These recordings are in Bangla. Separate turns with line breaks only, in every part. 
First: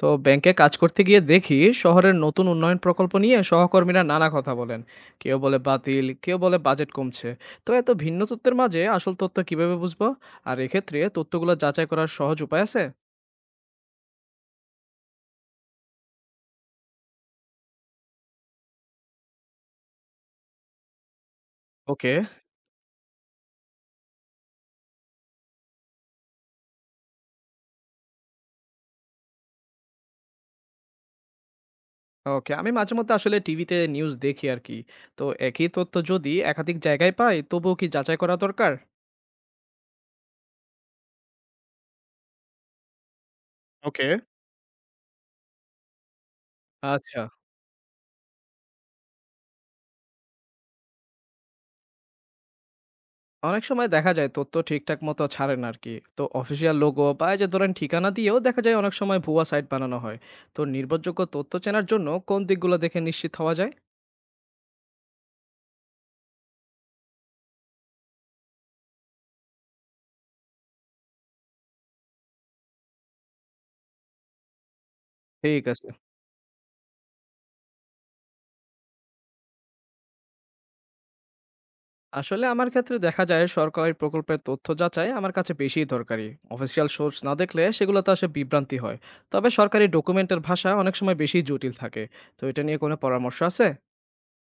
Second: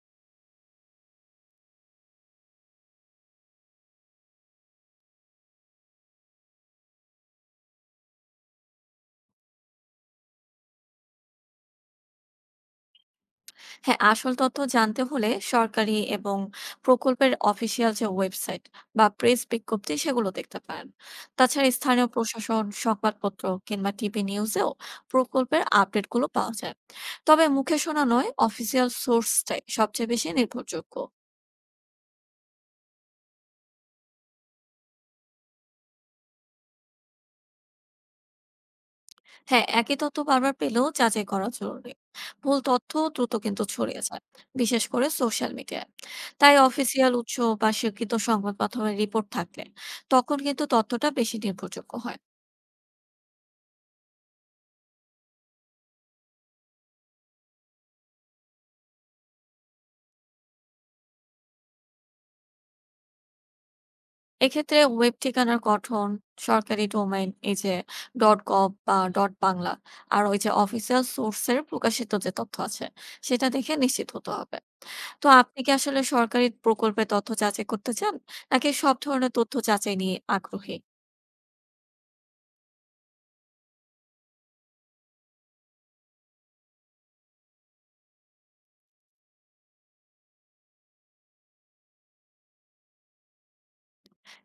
তো ব্যাংকে কাজ করতে গিয়ে দেখি শহরের নতুন উন্নয়ন প্রকল্প নিয়ে সহকর্মীরা নানা কথা বলেন। কেউ বলে বাতিল, কেউ বলে বাজেট কমছে। তো এত ভিন্ন তথ্যের মাঝে আসল তথ্য কিভাবে বুঝবো? আর এক্ষেত্রে তথ্যগুলো যাচাই করার সহজ উপায় আছে?
হ্যাঁ, আসল তথ্য জানতে হলে সরকারি এবং প্রকল্পের অফিসিয়াল যে ওয়েবসাইট বা প্রেস বিজ্ঞপ্তি সেগুলো দেখতে পারেন। তাছাড়া স্থানীয়
ওকে।
প্রশাসন, সংবাদপত্র কিংবা টিভি নিউজেও প্রকল্পের আপডেটগুলো পাওয়া যায়। তবে মুখে শোনা নয়, অফিসিয়াল সোর্সটাই সবচেয়ে বেশি নির্ভরযোগ্য।
ওকে, আমি মাঝে মধ্যে আসলে টিভিতে নিউজ দেখি আর কি। তো একই তথ্য যদি একাধিক জায়গায় পাই তবুও কি যাচাই করা দরকার?
হ্যাঁ, একই তথ্য বারবার পেলেও যাচাই করা জরুরি। ভুল তথ্য দ্রুত কিন্তু ছড়িয়ে
ওকে।
যায়, বিশেষ করে সোশ্যাল মিডিয়ায়। তাই অফিসিয়াল
আচ্ছা।
উৎস বা স্বীকৃত সংবাদ মাধ্যমের রিপোর্ট থাকলে তখন কিন্তু তথ্যটা বেশি নির্ভরযোগ্য হয়।
অনেক সময় দেখা যায় তথ্য ঠিকঠাক মতো ছাড়ে না আর কি। তো অফিসিয়াল লোগো বা এই যে ধরেন ঠিকানা দিয়েও দেখা যায় অনেক সময় ভুয়া সাইট বানানো হয়। তো নির্ভরযোগ্য তথ্য চেনার জন্য কোন দিকগুলো দেখে নিশ্চিত হওয়া যায়?
এক্ষেত্রে ওয়েব ঠিকানার গঠন, সরকারি ডোমেইন, এই যে ডট গভ বা ডট বাংলা, আর ওই যে অফিসিয়াল সোর্সের প্রকাশিত যে তথ্য আছে, সেটা দেখে নিশ্চিত হতে হবে। তো আপনি
ঠিক
কি
আছে।
আসলে সরকারি প্রকল্পে তথ্য যাচাই করতে চান, নাকি সব ধরনের তথ্য যাচাই নিয়ে আগ্রহী?
আসলে আমার ক্ষেত্রে দেখা যায় সরকারি প্রকল্পের তথ্য যাচাই আমার কাছে বেশি দরকারি। অফিসিয়াল সোর্স না দেখলে সেগুলো তো আসলে বিভ্রান্তি হয়। তবে সরকারি ডকুমেন্টের ভাষা অনেক সময় বেশি জটিল থাকে। তো এটা নিয়ে কোনো পরামর্শ আছে?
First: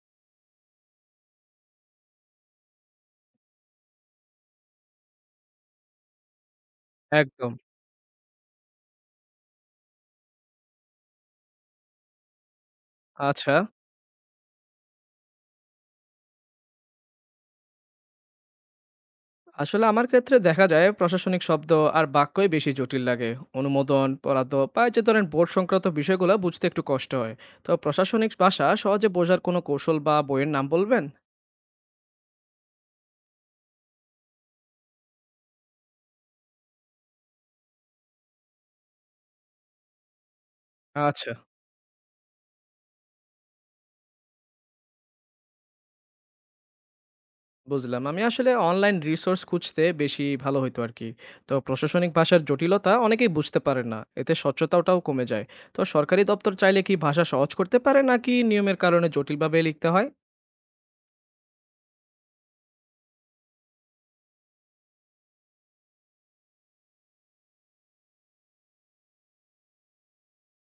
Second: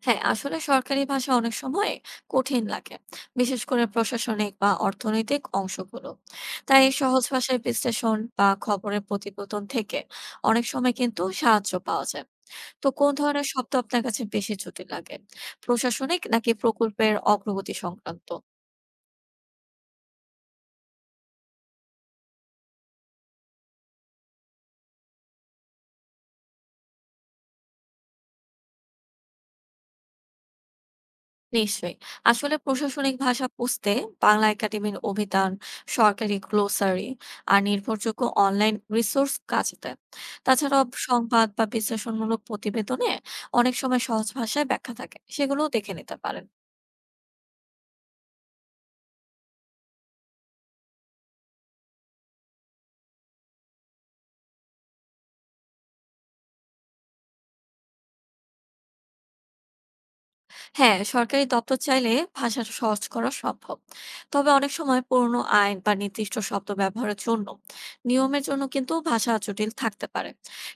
হ্যাঁ, আসলে সরকারি ভাষা অনেক সময় কঠিন লাগে, বিশেষ করে প্রশাসনিক বা অর্থনৈতিক অংশগুলো। তাই সহজ
একদম।
ভাষায় বিশ্লেষণ বা খবরের প্রতিবেদন থেকে অনেক সময় কিন্তু সাহায্য পাওয়া যায়। তো কোন ধরনের
আচ্ছা।
শব্দ আপনার কাছে বেশি জটিল লাগে, প্রশাসনিক নাকি প্রকল্পের অগ্রগতি সংক্রান্ত?
আসলে আমার ক্ষেত্রে দেখা যায় প্রশাসনিক শব্দ আর বাক্যই বেশি জটিল লাগে। অনুমোদন, বরাদ্দ বা এই যে ধরেন বোর্ড সংক্রান্ত বিষয়গুলো বুঝতে একটু কষ্ট হয়। তো প্রশাসনিক ভাষা সহজে বোঝার কোনো কৌশল বা বইয়ের নাম বলবেন?
নিশ্চয়ই। আসলে প্রশাসনিক ভাষা বুঝতে বাংলা একাডেমির অভিধান, সরকারি গ্লোসারি আর নির্ভরযোগ্য অনলাইন রিসোর্স কাজে দেয়। তাছাড়াও
আচ্ছা।
সংবাদ বা বিশ্লেষণমূলক প্রতিবেদনে অনেক সময় সহজ ভাষায় ব্যাখ্যা থাকে। সেগুলোও দেখে নিতে পারেন।
বুঝলাম। আমি আসলে অনলাইন রিসোর্স খুঁজতে বেশি ভালো হতো আর কি। তো প্রশাসনিক ভাষার জটিলতা অনেকেই বুঝতে পারে না, এতে স্বচ্ছতাটাও কমে যায়। তো সরকারি দপ্তর চাইলে কি ভাষা সহজ করতে পারে, নাকি নিয়মের কারণে জটিলভাবে লিখতে হয়?
হ্যাঁ, সরকারি দপ্তর চাইলে ভাষা সহজ করা সম্ভব। তবে অনেক সময় পুরনো আইন বা নির্দিষ্ট শব্দ ব্যবহারের জন্য, নিয়মের জন্য কিন্তু ভাষা জটিল থাকতে পারে।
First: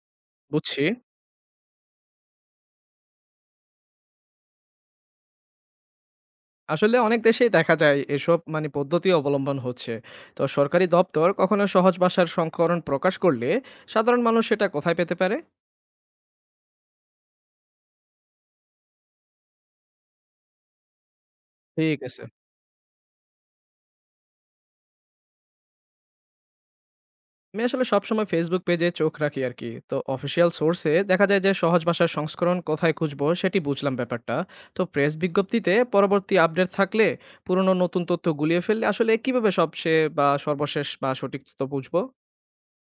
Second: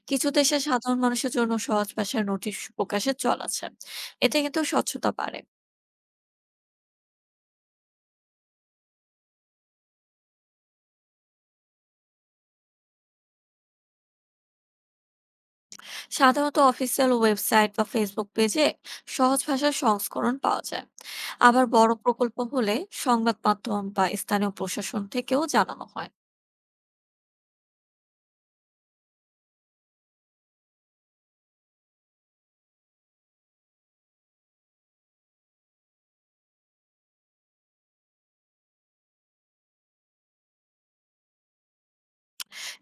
কিছু দেশে
বুঝছি।
সাধারণ মানুষের জন্য সহজ ভাষায় নোটিশ প্রকাশের চল আছে। এতে কিন্তু স্বচ্ছতা বাড়ে।
আসলে অনেক দেশেই দেখা যায় এসব মানে পদ্ধতি অবলম্বন হচ্ছে। তো সরকারি দপ্তর কখনো সহজ ভাষার সংস্করণ প্রকাশ করলে সাধারণ মানুষ সেটা কোথায় পেতে পারে?
সাধারণত অফিসিয়াল ওয়েবসাইট বা ফেসবুক পেজে সহজ ভাষার সংস্করণ পাওয়া যায়। আবার বড়
ঠিক আছে।
প্রকল্প হলে সংবাদ মাধ্যম বা স্থানীয় প্রশাসন থেকেও জানানো হয়।
আমি আসলে সবসময় ফেসবুক পেজে চোখ রাখি আর কি। তো অফিসিয়াল সোর্সে দেখা যায় যে সহজ ভাষার সংস্করণ কোথায় খুঁজবো, সেটি বুঝলাম ব্যাপারটা। তো প্রেস বিজ্ঞপ্তিতে পরবর্তী আপডেট থাকলে পুরনো নতুন তথ্য গুলিয়ে ফেললে আসলে কিভাবে সবচেয়ে বা সর্বশেষ বা সঠিক তথ্য বুঝবো?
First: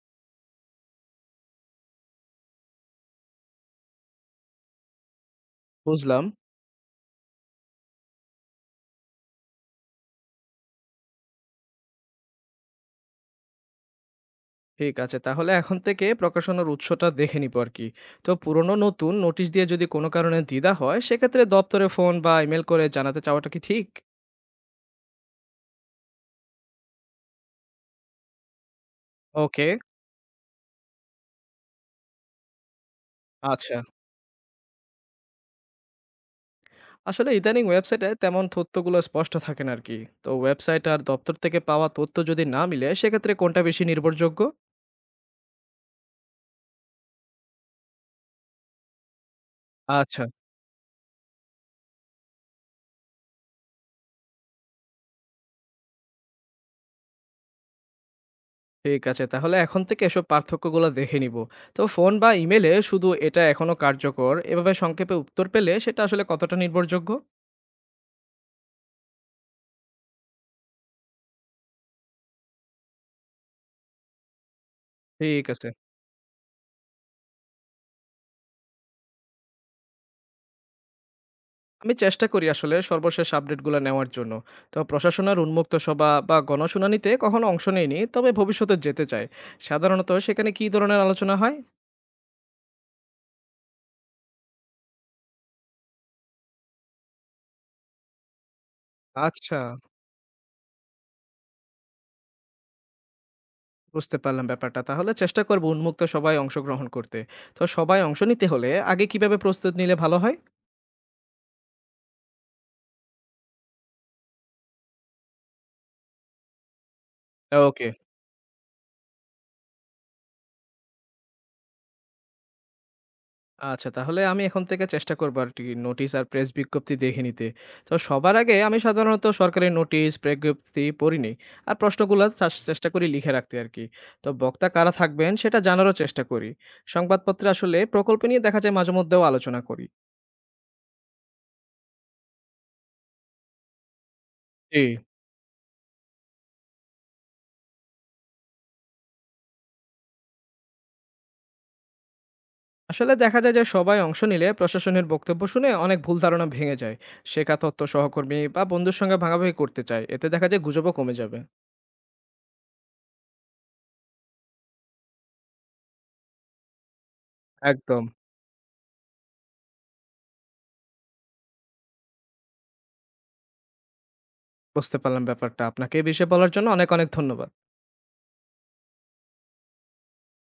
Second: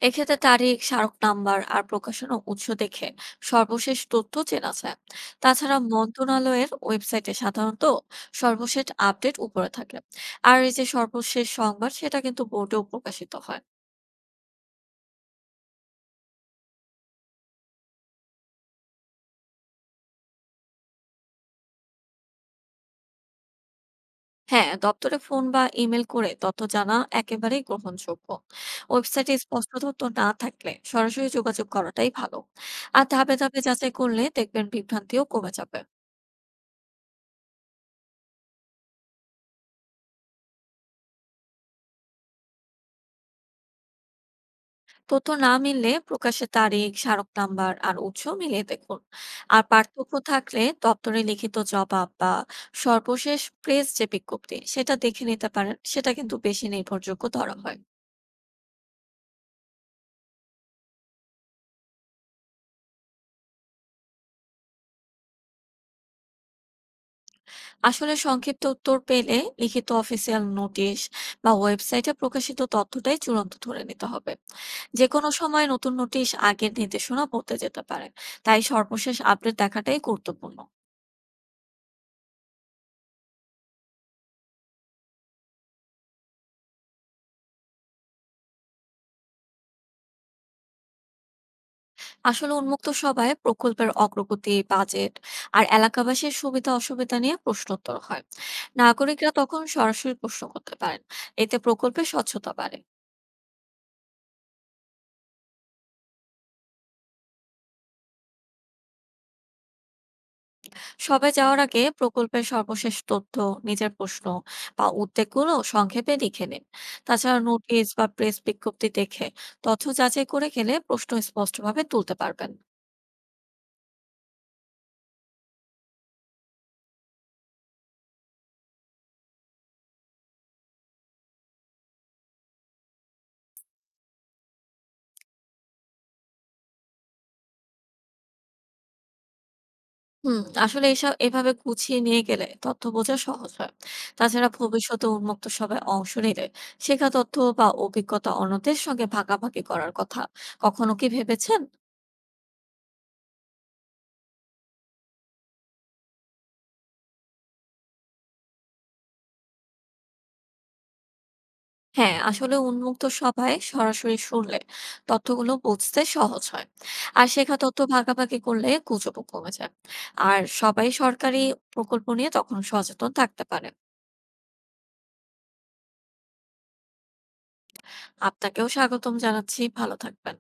এক্ষেত্রে তারিখ, স্মারক নাম্বার আর প্রকাশনা উৎস দেখে সর্বশেষ তথ্য চেনা যায়। তাছাড়া
বুঝলাম।
মন্ত্রণালয়ের ওয়েবসাইটে সাধারণত সর্বশেষ আপডেট উপরে থাকে। আর এই যে সর্বশেষ সংবাদ, সেটা কিন্তু বোর্ডেও প্রকাশিত হয়।
ঠিক আছে। তাহলে এখন থেকে প্রকাশনার উৎসটা দেখে নিবো আরকি। তো পুরনো নতুন নোটিশ দিয়ে যদি কোনো কারণে দ্বিধা হয়, সেক্ষেত্রে দপ্তরে ফোন বা ইমেইল করে জানাতে চাওয়াটা কি ঠিক?
হ্যাঁ, দপ্তরে ফোন বা ইমেল করে তথ্য জানা একেবারেই গ্রহণযোগ্য। ওয়েবসাইটে
ওকে।
স্পষ্ট তথ্য না থাকলে সরাসরি যোগাযোগ করাটাই ভালো। আর ধাপে ধাপে
আচ্ছা।
যাচাই করলে দেখবেন বিভ্রান্তিও কমে যাবে।
আসলে ইদানিং ওয়েবসাইটে তেমন তথ্যগুলো স্পষ্ট থাকে না আরকি। তো ওয়েবসাইট আর দপ্তর থেকে পাওয়া তথ্য যদি না মিলে, সেক্ষেত্রে কোনটা বেশি নির্ভরযোগ্য?
তথ্য না মিললে প্রকাশের তারিখ, স্মারক নাম্বার আর উৎস মিলিয়ে দেখুন। আর পার্থক্য
আচ্ছা,
থাকলে দপ্তরে লিখিত জবাব বা সর্বশেষ প্রেস যে বিজ্ঞপ্তি সেটা দেখে নিতে পারেন, সেটা কিন্তু বেশি নির্ভরযোগ্য ধরা হয়।
ঠিক আছে। তাহলে এখন থেকে এসব পার্থক্যগুলো দেখে নিবো। তো ফোন বা ইমেইলে শুধু "এটা এখনো কার্যকর" এভাবে সংক্ষেপে উত্তর পেলে, সেটা আসলে কতটা নির্ভরযোগ্য?
আসলে সংক্ষিপ্ত উত্তর পেলে লিখিত অফিসিয়াল নোটিশ বা ওয়েবসাইটে প্রকাশিত তথ্যটাই চূড়ান্ত ধরে নিতে হবে। যে কোনো
ঠিক
সময়
আছে।
নতুন নোটিশ আগের নির্দেশনা পড়তে যেতে পারে। তাই সর্বশেষ আপডেট দেখাটাই গুরুত্বপূর্ণ।
আমি চেষ্টা করি আসলে সর্বশেষ আপডেটগুলো নেওয়ার জন্য। তো প্রশাসনের উন্মুক্ত সভা বা গণশুনানিতে কখনো অংশ নেইনি, তবে ভবিষ্যতে যেতে চাই। সাধারণত সেখানে কি ধরনের আলোচনা হয়?
আসলে উন্মুক্ত সভায় প্রকল্পের অগ্রগতি, বাজেট আর এলাকাবাসীর সুবিধা অসুবিধা নিয়ে প্রশ্নোত্তর হয়। নাগরিকরা
আচ্ছা।
তখন সরাসরি প্রশ্ন করতে পারেন। এতে প্রকল্পের স্বচ্ছতা বাড়ে।
বুঝতে পারলাম ব্যাপারটা। তাহলে চেষ্টা করব উন্মুক্ত সভায় অংশগ্রহণ করতে। তো সবাই অংশ নিতে হলে আগে কিভাবে প্রস্তুত নিলে ভালো হয়?
সবাই যাওয়ার আগে প্রকল্পের সর্বশেষ তথ্য, নিজের প্রশ্ন বা উদ্বেগগুলো সংক্ষেপে লিখে নিন। তাছাড়া নোটিশ
ওকে।
বা প্রেস বিজ্ঞপ্তি দেখে তথ্য যাচাই করে গেলে প্রশ্ন স্পষ্টভাবে তুলতে পারবেন।
আচ্ছা, তাহলে আমি এখন থেকে চেষ্টা করব আরকি নোটিশ আর প্রেস বিজ্ঞপ্তি দেখে নিতে। তো সবার আগে আমি সাধারণত সরকারি নোটিশ, বিজ্ঞপ্তি পড়ি নেই। আর প্রশ্নগুলা চেষ্টা করি লিখে রাখতে আরকি। তো বক্তা কারা থাকবেন সেটা জানারও চেষ্টা করি। সংবাদপত্রে আসলে প্রকল্প নিয়ে দেখা যায় মাঝেমধ্যেও আলোচনা করি।
হুম, আসলে এসব এভাবে গুছিয়ে নিয়ে গেলে তথ্য বোঝা সহজ হয়। তাছাড়া
জি।
ভবিষ্যতে উন্মুক্ত সভায় অংশ নিলে শেখা তথ্য বা অভিজ্ঞতা অন্যদের সঙ্গে ভাগাভাগি করার কথা কখনো কি ভেবেছেন?
আসলে দেখা যায় যে সবাই অংশ নিলে প্রশাসনের বক্তব্য শুনে অনেক ভুল ধারণা ভেঙে যায়। শেখা তথ্য সহকর্মী বা বন্ধুর সঙ্গে ভাগাভাগি করতে চায়। এতে দেখা যায় গুজবও কমে যাবে।
হ্যাঁ, আসলে উন্মুক্ত সভায় সরাসরি শুনলে তথ্যগুলো বুঝতে সহজ হয়। আর শেখা তথ্য
একদম।
ভাগাভাগি করলে গুজবও কমে যায়। আর সবাই সরকারি প্রকল্প নিয়ে তখন সচেতন থাকতে পারে।
বুঝতে পারলাম ব্যাপারটা। আপনাকে এই বিষয়ে বলার জন্য অনেক, অনেক ধন্যবাদ।
আপনাকেও স্বাগতম জানাচ্ছি। ভালো থাকবেন।